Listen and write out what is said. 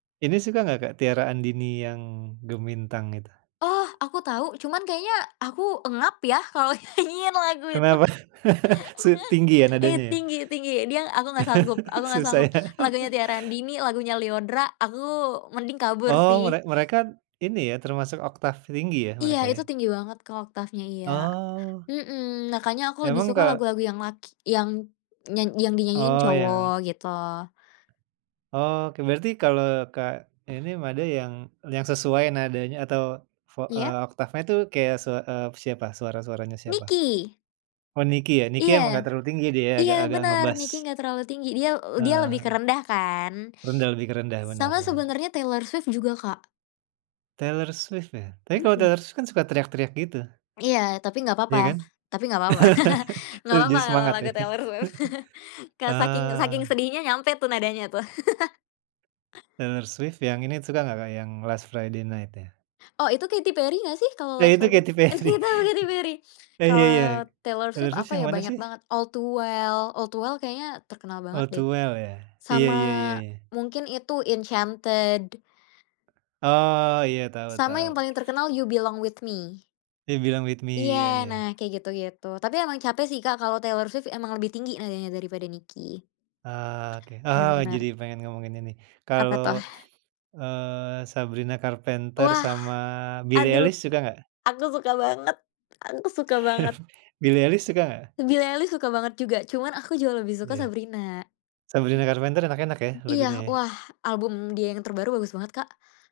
Ini suka nggak, Kak, Tiara Andini yang "Gemintang" itu? Oh, aku tahu cuman kayaknya aku engap ya kalau nyanyiin lagu itu Kenapa? ngang Su tinggi ya i nadanya ya? tinggi tinggi, dia aku nggak sanggup aku gak Susah sanggup ya. lagunya Tiara Andini, lagunya Lyodra, aku mending kabur Oh, sih. merek mereka ini ya termasuk oktaf tinggi ya Iya mereka ya. itu tinggi banget, Kak, oktafnya, iya. Oh. Mmm, makanya aku lebih Emang suka kal lagu-lagu yang laki yang nyan yang dinyanyiin Oh, cowok yang gitu loh. Oke, berarti kalau, Kak, inim ada yang yang sesuai nadanya atau vo Iya. eee, oktafnya itu kayak se eee, siapa? Suara-suaranya siapa? Niki. Oh, Niki ya, Niki Iya. emang nggak terlalu tinggi dia Iya, agak-agak bener Niki ngebas. enggak terlalu tinggi dia dia lebih ke Heeh. rendah kan, Rendah, lebih ke rendah. Benar sama benar. sebenernya Taylor Swift juga, Kak. Taylor Swift ya, tapi kalo Mhm. Taylor Swift kan suka teriak-teriak gitu. Iya, tapi nggak papa Iya kan? tapi nggak papa. Nggak Justru papa kalau semangat ya. lagu Taylor Swift. ke saking saking Ah. sedihnya nyampe tuh nadanya tuh. Taylor Swift yang ini suka nggak, Kak, yang "Last Friday Night" ya? Oh, itu Katy Perry nggak sih kalau Lah, "Last itu Friday"? Katy Perry. Gak tau, Katy Perry. Nah, ya ya. Kalau Taylor Taylor Swift Swift apa yang ya mana banyak sih? banget "All To Well," "All To Well" kayaknya terkenal banget All to deh Well ya. Iya sama iya iya. mungkin itu "Enchanted." Oh, iya tau Sama yang tau. paling terkenal You Belong with Me. You Belong with Iya, Me, iya nah iya. kayak gitu-gitu. Tapi emang capek sih, Kak, kalau Taylor Swift emang lebih tinggi nadanya daripada Niki. Eee, oke. Eee, Bener. jadi pengen ngomongin ini. Apa Kalau, tuh? eee, Sabrina Carpenter Wah. sama Billy Aduh, Eilish suka nggak? aku suka banget aku suka banget. Billy Eilish suka nggak? Billy Eilish suka banget juga cuman aku jauh lebih suka Ya. Sabrina. Sabrina Carpenter enak-enak ya lagunya Iya, ya. wah album dia yang terbaru bagus banget, Kak.